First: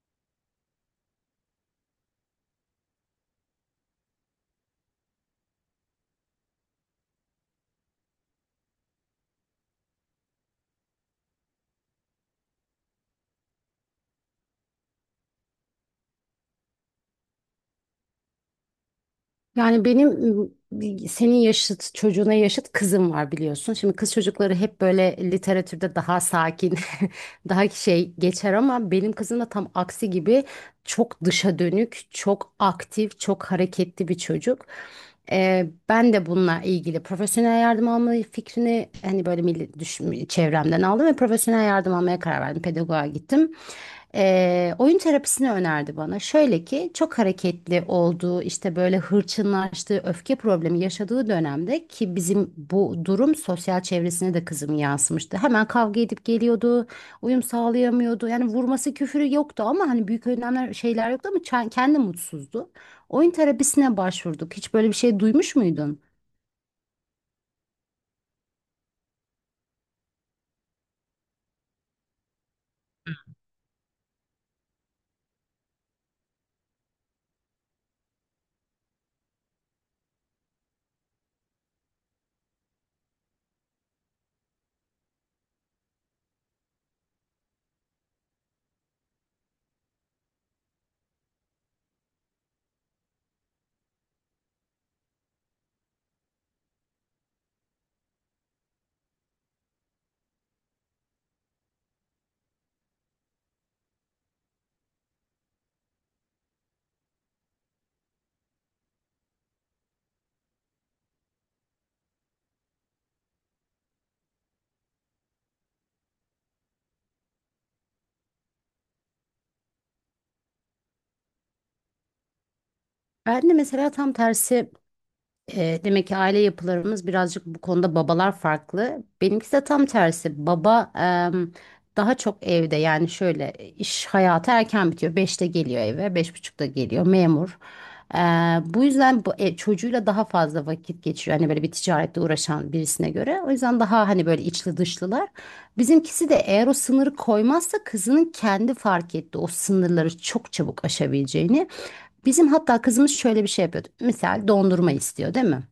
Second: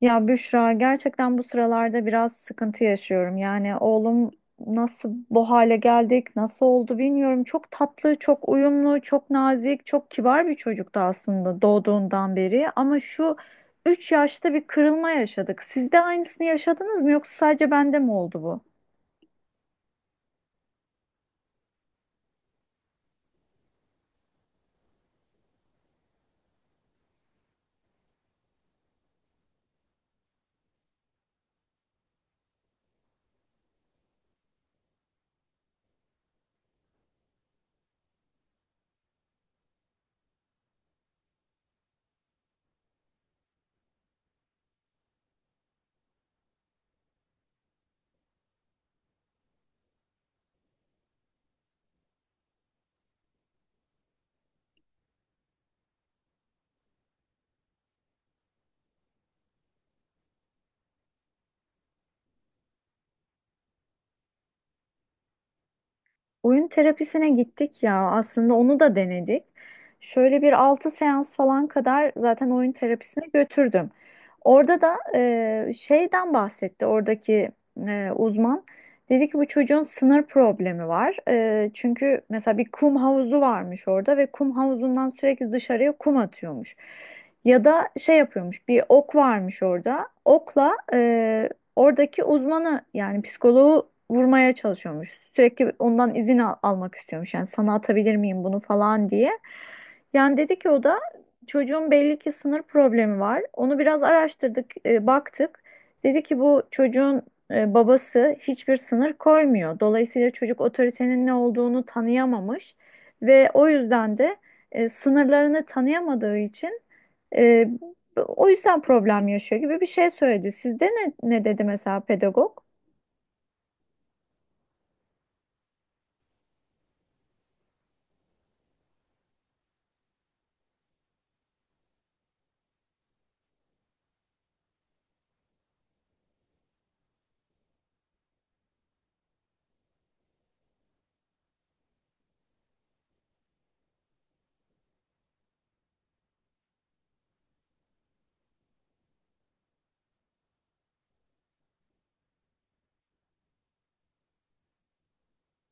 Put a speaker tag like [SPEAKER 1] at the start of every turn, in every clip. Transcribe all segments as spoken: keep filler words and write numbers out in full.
[SPEAKER 1] Ya Büşra gerçekten bu sıralarda biraz sıkıntı yaşıyorum. Yani oğlum nasıl bu hale geldik, nasıl oldu bilmiyorum. Çok tatlı, çok uyumlu, çok nazik, çok kibar bir çocuktu aslında doğduğundan beri. Ama şu üç yaşta bir kırılma yaşadık. Siz de aynısını yaşadınız mı yoksa sadece bende mi oldu bu?
[SPEAKER 2] Yani benim ım, senin yaşıt çocuğuna yaşıt kızım var biliyorsun. Şimdi kız çocukları hep böyle literatürde daha sakin, daha şey geçer ama benim kızım da tam aksi gibi çok dışa dönük, çok aktif, çok hareketli bir çocuk. Ee, ben de bununla ilgili profesyonel yardım alma fikrini hani böyle milli, düş- çevremden aldım ve profesyonel yardım almaya karar verdim. Pedagoğa gittim. Ee, oyun terapisini önerdi bana. Şöyle ki çok hareketli olduğu işte böyle hırçınlaştığı öfke problemi yaşadığı dönemde ki bizim bu durum sosyal çevresine de kızım yansımıştı. Hemen kavga edip geliyordu, uyum sağlayamıyordu. Yani vurması küfürü yoktu ama hani büyük önlemler şeyler yoktu ama çen- kendi mutsuzdu. Oyun terapisine başvurduk. Hiç böyle bir şey duymuş muydun?
[SPEAKER 1] Oyun terapisine gittik ya aslında onu da denedik. Şöyle bir altı seans falan kadar zaten oyun terapisine götürdüm. Orada da e, şeyden bahsetti oradaki e, uzman. Dedi ki bu çocuğun sınır problemi var. E, çünkü mesela bir kum havuzu varmış orada ve kum havuzundan sürekli dışarıya kum atıyormuş. Ya da şey yapıyormuş, bir ok varmış orada. Okla Oradaki uzmanı yani psikoloğu vurmaya çalışıyormuş. Sürekli ondan izin al- almak istiyormuş. Yani sana atabilir miyim bunu falan diye. Yani dedi ki o da çocuğun belli ki sınır problemi var. Onu biraz araştırdık, e, baktık. Dedi ki bu çocuğun e, babası hiçbir sınır koymuyor. Dolayısıyla çocuk otoritenin ne olduğunu tanıyamamış ve o yüzden de e, sınırlarını tanıyamadığı için ee, o yüzden problem yaşıyor gibi bir şey söyledi. Sizde ne, ne dedi mesela pedagog?
[SPEAKER 2] Ben de mesela tam tersi E, Demek ki aile yapılarımız birazcık bu konuda babalar farklı. Benimkisi de tam tersi. Baba em, daha çok evde yani şöyle iş hayatı erken bitiyor. Beşte geliyor eve, beş buçukta geliyor memur. E, Bu yüzden bu, e, çocuğuyla daha fazla vakit geçiriyor. Hani böyle bir ticarette uğraşan birisine göre. O yüzden daha hani böyle içli dışlılar. Bizimkisi de eğer o sınırı koymazsa kızının kendi fark etti o sınırları çok çabuk aşabileceğini. Bizim hatta kızımız şöyle bir şey yapıyordu. Misal dondurma istiyor değil mi?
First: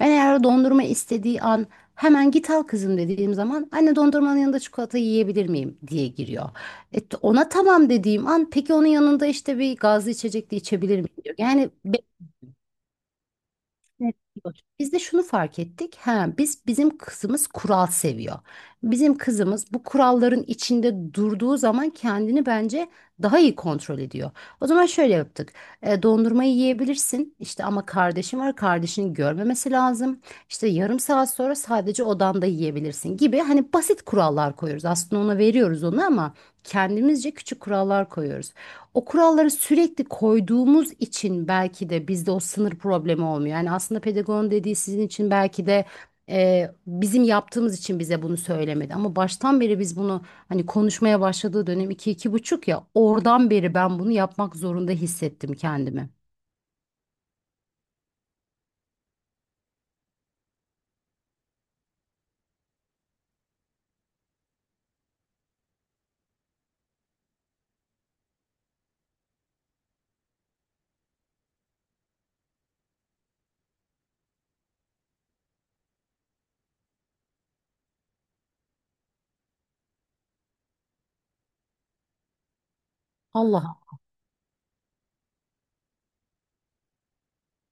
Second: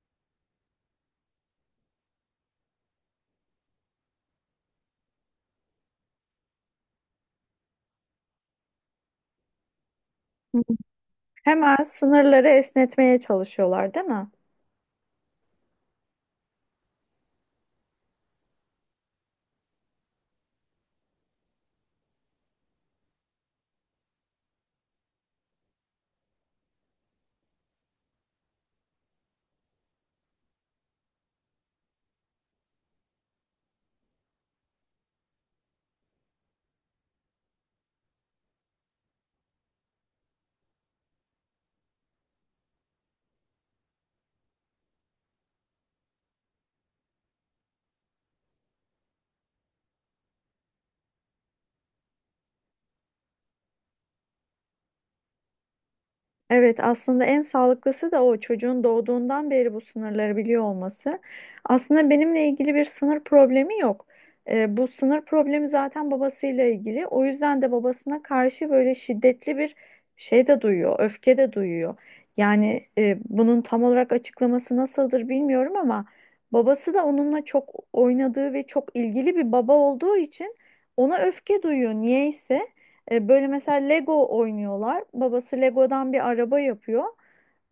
[SPEAKER 2] Ben eğer o dondurma istediği an hemen git al kızım dediğim zaman anne dondurmanın yanında çikolata yiyebilir miyim diye giriyor. E, ona tamam dediğim an peki onun yanında işte bir gazlı içecek de
[SPEAKER 1] Hı.
[SPEAKER 2] içebilir miyim diyor. Yani
[SPEAKER 1] Hemen sınırları esnetmeye çalışıyorlar, değil
[SPEAKER 2] Evet,
[SPEAKER 1] mi?
[SPEAKER 2] diyor. Biz de şunu fark ettik. Ha, biz bizim kızımız kural seviyor. Bizim kızımız bu kuralların içinde durduğu zaman kendini bence daha iyi kontrol ediyor. O zaman şöyle yaptık. E, dondurmayı yiyebilirsin. İşte ama kardeşim var. Kardeşini görmemesi lazım. İşte yarım saat sonra sadece odanda yiyebilirsin gibi hani basit kurallar koyuyoruz. Aslında ona veriyoruz onu ama kendimizce küçük kurallar koyuyoruz o kuralları sürekli koyduğumuz için belki de bizde o sınır problemi olmuyor. Yani aslında pedagogun dediği sizin için belki de e, bizim yaptığımız için bize bunu söylemedi. Ama baştan beri biz bunu hani konuşmaya başladığı dönem iki iki buçuk ya oradan beri ben bunu yapmak zorunda hissettim kendimi.
[SPEAKER 1] Evet, aslında en sağlıklısı da o çocuğun doğduğundan beri bu sınırları biliyor olması. Aslında benimle ilgili bir sınır problemi yok. Ee, bu sınır problemi zaten babasıyla ilgili. O yüzden de babasına karşı böyle şiddetli bir şey de duyuyor, öfke de duyuyor. Yani e, bunun tam olarak açıklaması nasıldır bilmiyorum ama babası da onunla çok oynadığı ve çok ilgili bir baba olduğu için ona öfke duyuyor niyeyse. E, böyle mesela
[SPEAKER 2] Allah.
[SPEAKER 1] Lego oynuyorlar. Babası Lego'dan bir araba yapıyor.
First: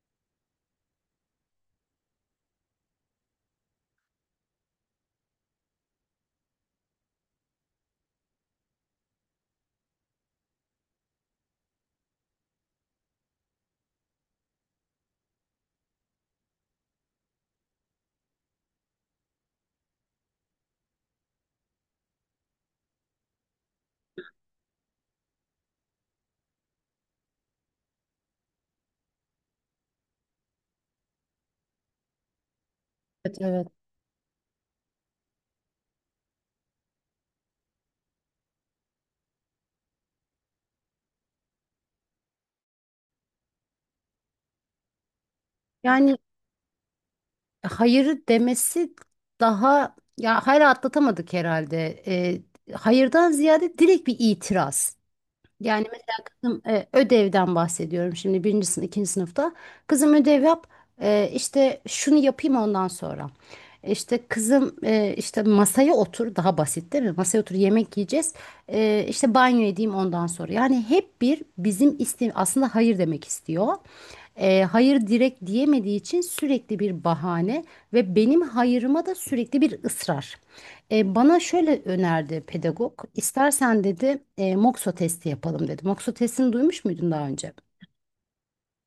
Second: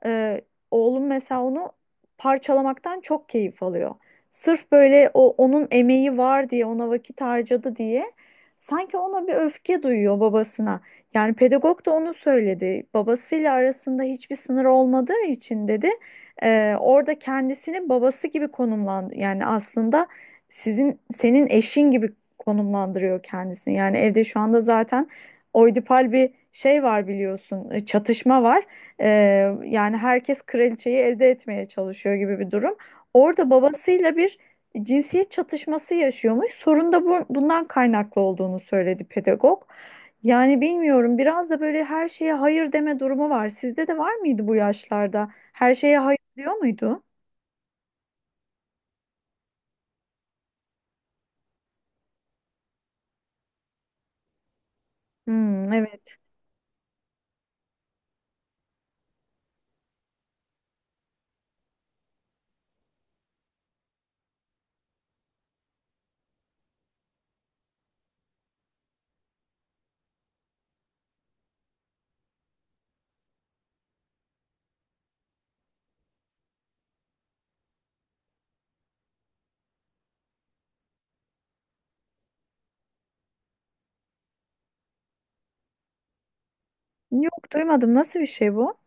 [SPEAKER 1] E, Oğlum mesela onu parçalamaktan çok keyif alıyor. Sırf böyle o onun emeği var diye, ona vakit harcadı diye sanki ona bir öfke duyuyor, babasına. Yani pedagog da onu söyledi. Babasıyla arasında hiçbir sınır olmadığı için dedi, e, orada kendisini babası gibi konumlandı. Yani aslında sizin, senin eşin gibi konumlandırıyor kendisini. Yani evde şu anda zaten oidipal bir şey var biliyorsun, e, çatışma var. Ee, Yani herkes kraliçeyi elde etmeye çalışıyor gibi bir durum.
[SPEAKER 2] Evet,
[SPEAKER 1] Orada
[SPEAKER 2] evet.
[SPEAKER 1] babasıyla bir cinsiyet çatışması yaşıyormuş. Sorun da bu, bundan kaynaklı olduğunu söyledi pedagog. Yani bilmiyorum, biraz da böyle her şeye hayır deme durumu var. Sizde de var mıydı bu yaşlarda? Her şeye
[SPEAKER 2] Yani
[SPEAKER 1] hayır diyor muydu?
[SPEAKER 2] hayırı demesi daha ya hayır atlatamadık herhalde. E, hayırdan ziyade direkt bir itiraz.
[SPEAKER 1] Hmm,
[SPEAKER 2] Yani mesela
[SPEAKER 1] evet.
[SPEAKER 2] kızım e, ödevden bahsediyorum şimdi birinci sınıf, ikinci sınıfta. Kızım ödev yap e, işte şunu yapayım ondan sonra. E, İşte kızım e, işte masaya otur daha basit değil mi? Masaya otur yemek yiyeceğiz. E, işte banyo edeyim ondan sonra. Yani hep bir bizim iste aslında hayır demek istiyor e, hayır direkt diyemediği için sürekli bir bahane ve benim hayırıma da sürekli bir ısrar. E, bana şöyle önerdi pedagog. İstersen dedi e, Mokso testi yapalım dedi. Mokso testini duymuş muydun daha
[SPEAKER 1] Yok,
[SPEAKER 2] önce?
[SPEAKER 1] duymadım. Nasıl bir şey bu?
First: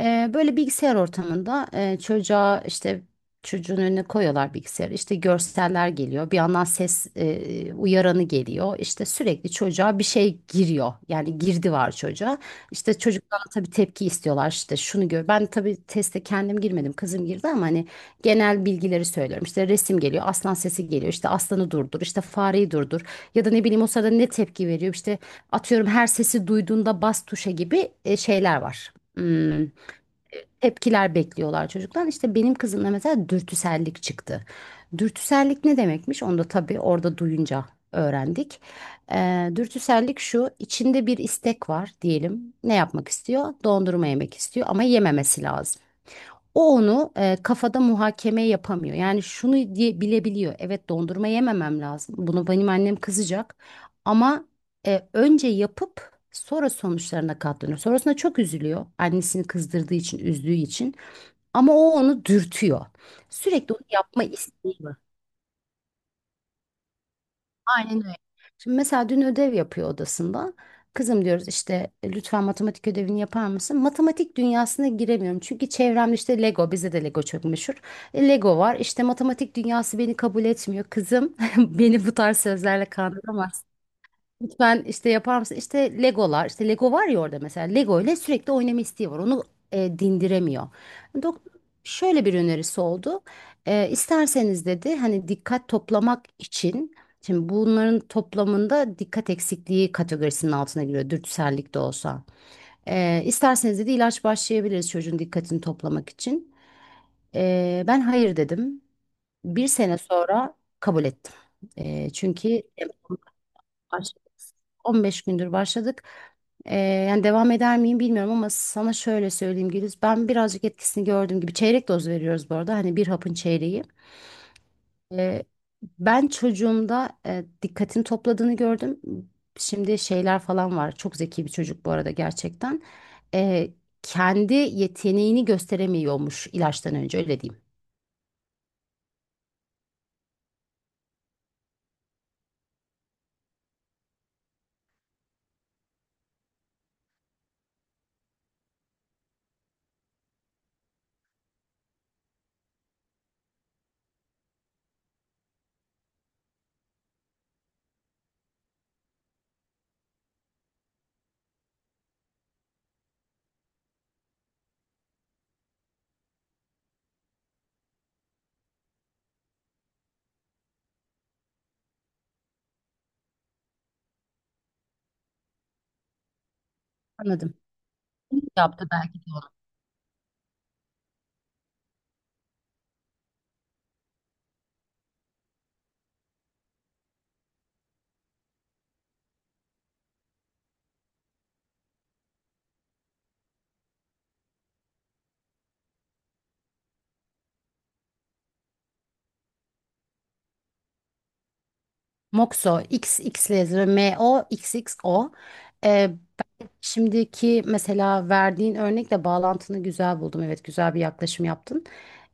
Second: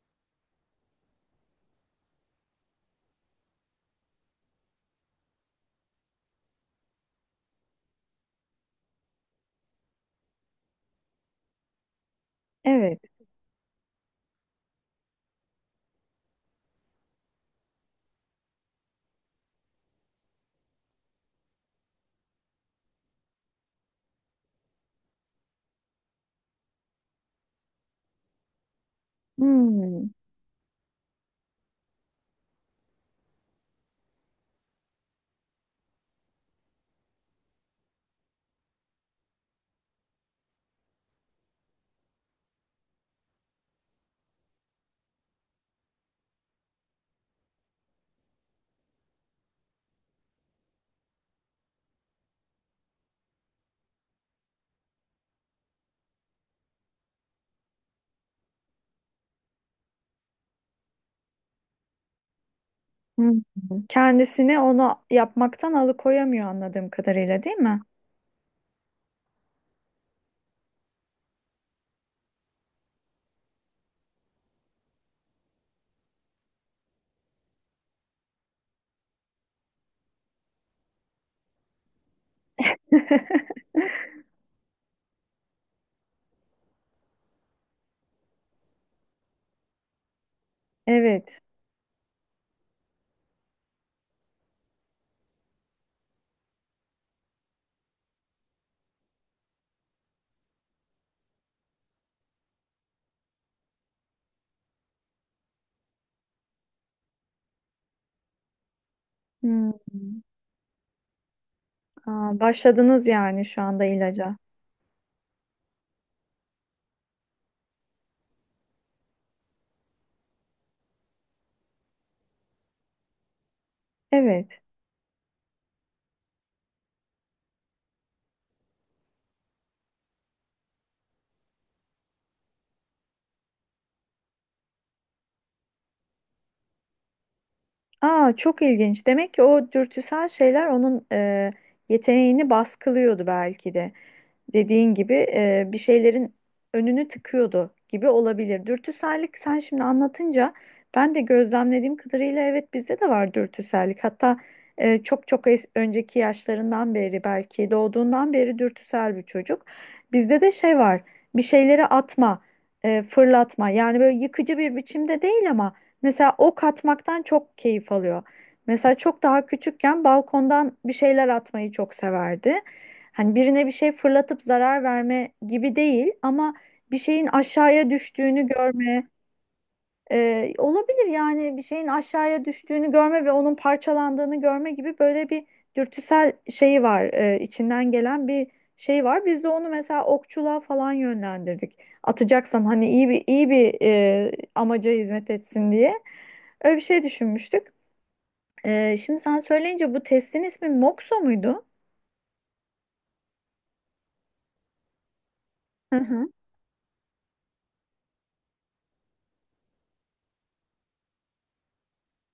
[SPEAKER 2] Ee, böyle bilgisayar ortamında e, çocuğa işte çocuğun önüne koyuyorlar bilgisayarı. İşte görseller geliyor. Bir yandan ses e, uyaranı geliyor. İşte sürekli çocuğa bir şey giriyor. Yani girdi var çocuğa.
[SPEAKER 1] Evet.
[SPEAKER 2] İşte çocuktan tabii tepki istiyorlar. İşte şunu gör. Ben tabii teste kendim girmedim. Kızım girdi ama hani genel bilgileri söylüyorum. İşte resim geliyor. Aslan sesi geliyor. İşte aslanı durdur. İşte fareyi durdur. Ya da ne bileyim o sırada ne tepki veriyor. İşte atıyorum her sesi duyduğunda bas tuşa gibi e, şeyler var. Hmm
[SPEAKER 1] Hmm.
[SPEAKER 2] tepkiler bekliyorlar çocuktan. İşte benim kızımda mesela dürtüsellik çıktı. Dürtüsellik ne demekmiş? Onu da tabii orada duyunca öğrendik. Ee, dürtüsellik şu, içinde bir istek var diyelim. Ne yapmak istiyor? Dondurma yemek istiyor ama yememesi lazım. O onu e, kafada muhakeme yapamıyor. Yani şunu diye bilebiliyor. Evet dondurma yememem lazım. Bunu benim annem kızacak. Ama e, önce yapıp sonra sonuçlarına katlanıyor. Sonrasında çok üzülüyor. Annesini kızdırdığı için, üzdüğü için. Ama o onu dürtüyor.
[SPEAKER 1] Hı.
[SPEAKER 2] Sürekli onu yapma
[SPEAKER 1] Kendisini
[SPEAKER 2] isteği var.
[SPEAKER 1] onu yapmaktan alıkoyamıyor anladığım kadarıyla, değil mi?
[SPEAKER 2] Aynen öyle. Şimdi mesela dün ödev yapıyor odasında. Kızım diyoruz işte e, lütfen matematik ödevini yapar mısın? Matematik dünyasına giremiyorum. Çünkü çevremde işte Lego, bize de Lego çok meşhur. E, Lego var. İşte matematik dünyası beni kabul etmiyor. Kızım beni bu tarz sözlerle kandıramazsın. Lütfen işte yapar mısın? İşte Legolar, işte Lego var ya orada mesela. Lego ile sürekli oynama isteği var. Onu e, dindiremiyor.
[SPEAKER 1] Evet.
[SPEAKER 2] Doktor şöyle bir önerisi oldu. E, isterseniz dedi hani dikkat toplamak için şimdi bunların toplamında dikkat eksikliği kategorisinin altına giriyor dürtüsellik de olsa. E, isterseniz dedi ilaç başlayabiliriz çocuğun dikkatini toplamak için. E, ben hayır dedim. Bir
[SPEAKER 1] Hmm.
[SPEAKER 2] sene sonra kabul ettim. E,
[SPEAKER 1] Aa,
[SPEAKER 2] çünkü
[SPEAKER 1] başladınız yani şu anda
[SPEAKER 2] başladık.
[SPEAKER 1] ilaca.
[SPEAKER 2] on beş gündür başladık. Ee, yani devam eder miyim bilmiyorum ama sana şöyle söyleyeyim Güliz. Ben birazcık etkisini gördüğüm gibi çeyrek doz veriyoruz bu arada. Hani bir hapın çeyreği.
[SPEAKER 1] Evet.
[SPEAKER 2] Ee, Ben çocuğumda e, dikkatini topladığını gördüm. Şimdi şeyler falan var. Çok zeki bir çocuk bu arada gerçekten. Ee, Kendi yeteneğini gösteremiyormuş ilaçtan önce öyle diyeyim.
[SPEAKER 1] Aa, çok ilginç. Demek ki o dürtüsel şeyler onun e, yeteneğini baskılıyordu belki de. Dediğin gibi e, bir şeylerin önünü tıkıyordu gibi olabilir. Dürtüsellik, sen şimdi anlatınca ben de gözlemlediğim kadarıyla evet bizde de var dürtüsellik. Hatta e, çok çok es- önceki yaşlarından beri, belki doğduğundan beri dürtüsel bir çocuk. Bizde de şey var, bir şeyleri atma, e, fırlatma, yani böyle yıkıcı bir biçimde değil ama mesela ok atmaktan çok keyif alıyor. Mesela çok daha küçükken balkondan bir şeyler atmayı çok severdi. Hani birine bir şey fırlatıp zarar verme gibi değil ama bir şeyin
[SPEAKER 2] Anladım.
[SPEAKER 1] aşağıya düştüğünü
[SPEAKER 2] Yaptı
[SPEAKER 1] görme,
[SPEAKER 2] belki de onu.
[SPEAKER 1] e, olabilir yani, bir şeyin aşağıya düştüğünü görme ve onun parçalandığını görme gibi böyle bir dürtüsel şeyi var, e, içinden gelen bir şey var. Biz de onu mesela okçuluğa falan yönlendirdik. Atacaksan hani iyi bir iyi bir e, amaca hizmet etsin diye. Öyle bir şey düşünmüştük. Ee, şimdi sen söyleyince, bu testin ismi Moxo muydu?
[SPEAKER 2] Moxo, X X yazıyor. M O X X O.
[SPEAKER 1] Hı hı.
[SPEAKER 2] Şimdiki mesela verdiğin örnekle bağlantını güzel buldum. Evet, güzel bir yaklaşım yaptın.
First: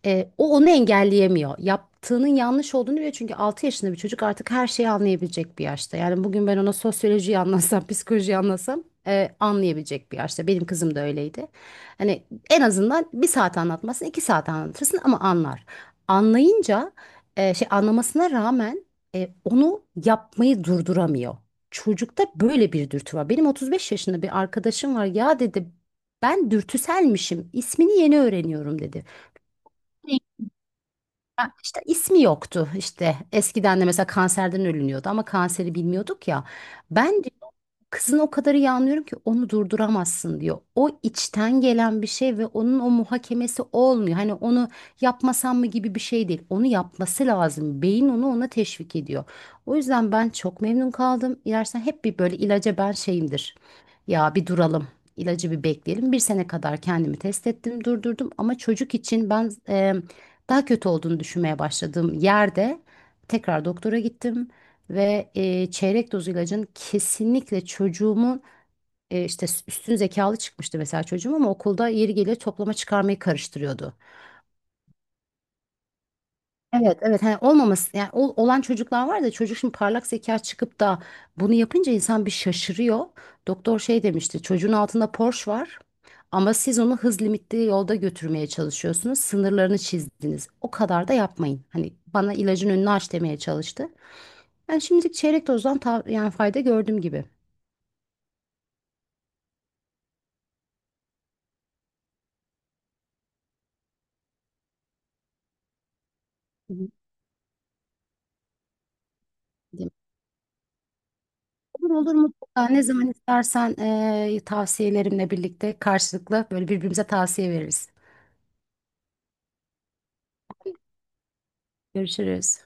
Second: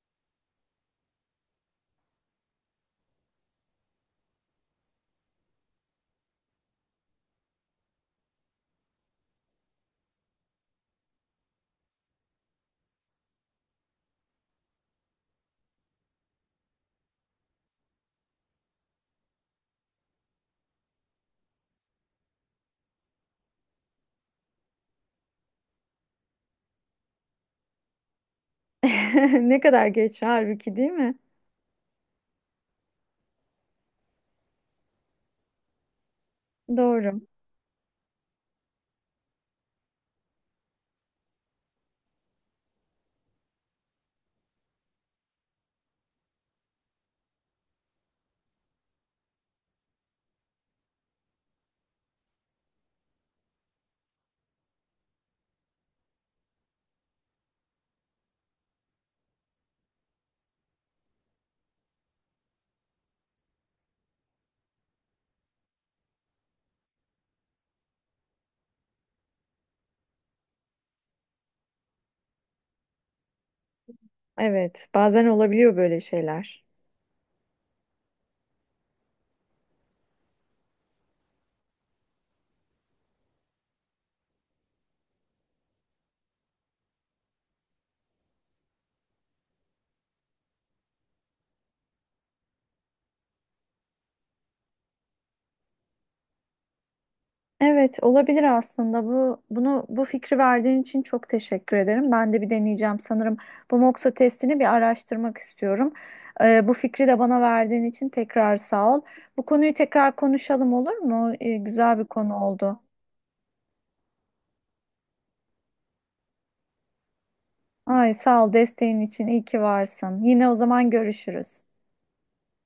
[SPEAKER 2] Ee, o onu engelleyemiyor. Yaptığının yanlış olduğunu biliyor. Çünkü altı yaşında bir çocuk artık her şeyi anlayabilecek bir yaşta. Yani bugün ben ona sosyolojiyi anlatsam, psikolojiyi anlatsam e, anlayabilecek bir yaşta. Benim kızım da öyleydi. Hani en azından bir saat anlatmasın, iki saat anlatırsın ama anlar. Anlayınca e, şey anlamasına rağmen e, onu yapmayı durduramıyor. Çocukta böyle bir dürtü var. Benim otuz beş yaşında bir arkadaşım var. Ya dedi ben dürtüselmişim. İsmini yeni öğreniyorum dedi
[SPEAKER 1] Ne kadar geç halbuki, değil mi?
[SPEAKER 2] mesela ismi yoktu işte. Eskiden de mesela kanserden ölünüyordu ama kanseri bilmiyorduk ya. Ben
[SPEAKER 1] Doğru.
[SPEAKER 2] diyor, kızın o kadar iyi anlıyorum ki onu durduramazsın diyor. O içten gelen bir şey ve onun o muhakemesi olmuyor. Hani onu yapmasam mı gibi bir şey değil. Onu yapması lazım. Beyin onu ona teşvik ediyor. O yüzden ben çok memnun kaldım. İlersen hep bir böyle ilaca ben şeyimdir. Ya bir duralım. İlacı bir bekleyelim. Bir sene kadar kendimi test ettim, durdurdum. Ama çocuk için ben daha kötü olduğunu düşünmeye başladığım yerde tekrar doktora gittim ve e, çeyrek doz ilacın kesinlikle çocuğumun e, işte üstün zekalı çıkmıştı mesela çocuğum ama okulda yeri geliyor toplama çıkarmayı karıştırıyordu.
[SPEAKER 1] Evet, bazen olabiliyor böyle şeyler.
[SPEAKER 2] Evet evet hani olmaması yani ol- olan çocuklar var da çocuk şimdi parlak zeka çıkıp da bunu yapınca insan bir şaşırıyor. Doktor şey demişti çocuğun altında Porsche var ama siz onu hız limitli yolda götürmeye çalışıyorsunuz sınırlarını çizdiniz o kadar da yapmayın. Hani bana ilacın önünü aç demeye çalıştı. Ben şimdilik çeyrek dozdan ta- yani fayda gördüm gibi.
[SPEAKER 1] Evet, olabilir aslında. Bu bunu bu fikri verdiğin için çok teşekkür ederim. Ben de bir deneyeceğim sanırım. Bu Moxa testini bir araştırmak istiyorum. Ee, bu
[SPEAKER 2] Hı hı.
[SPEAKER 1] fikri de bana verdiğin için tekrar sağ ol. Bu konuyu tekrar konuşalım, olur mu? Ee,
[SPEAKER 2] Olur
[SPEAKER 1] güzel bir
[SPEAKER 2] olur
[SPEAKER 1] konu
[SPEAKER 2] mutlaka
[SPEAKER 1] oldu.
[SPEAKER 2] ne zaman istersen eee, tavsiyelerimle birlikte karşılıklı böyle birbirimize tavsiye veririz.
[SPEAKER 1] Ay, sağ ol desteğin için. İyi ki varsın. Yine o zaman görüşürüz.
[SPEAKER 2] Görüşürüz.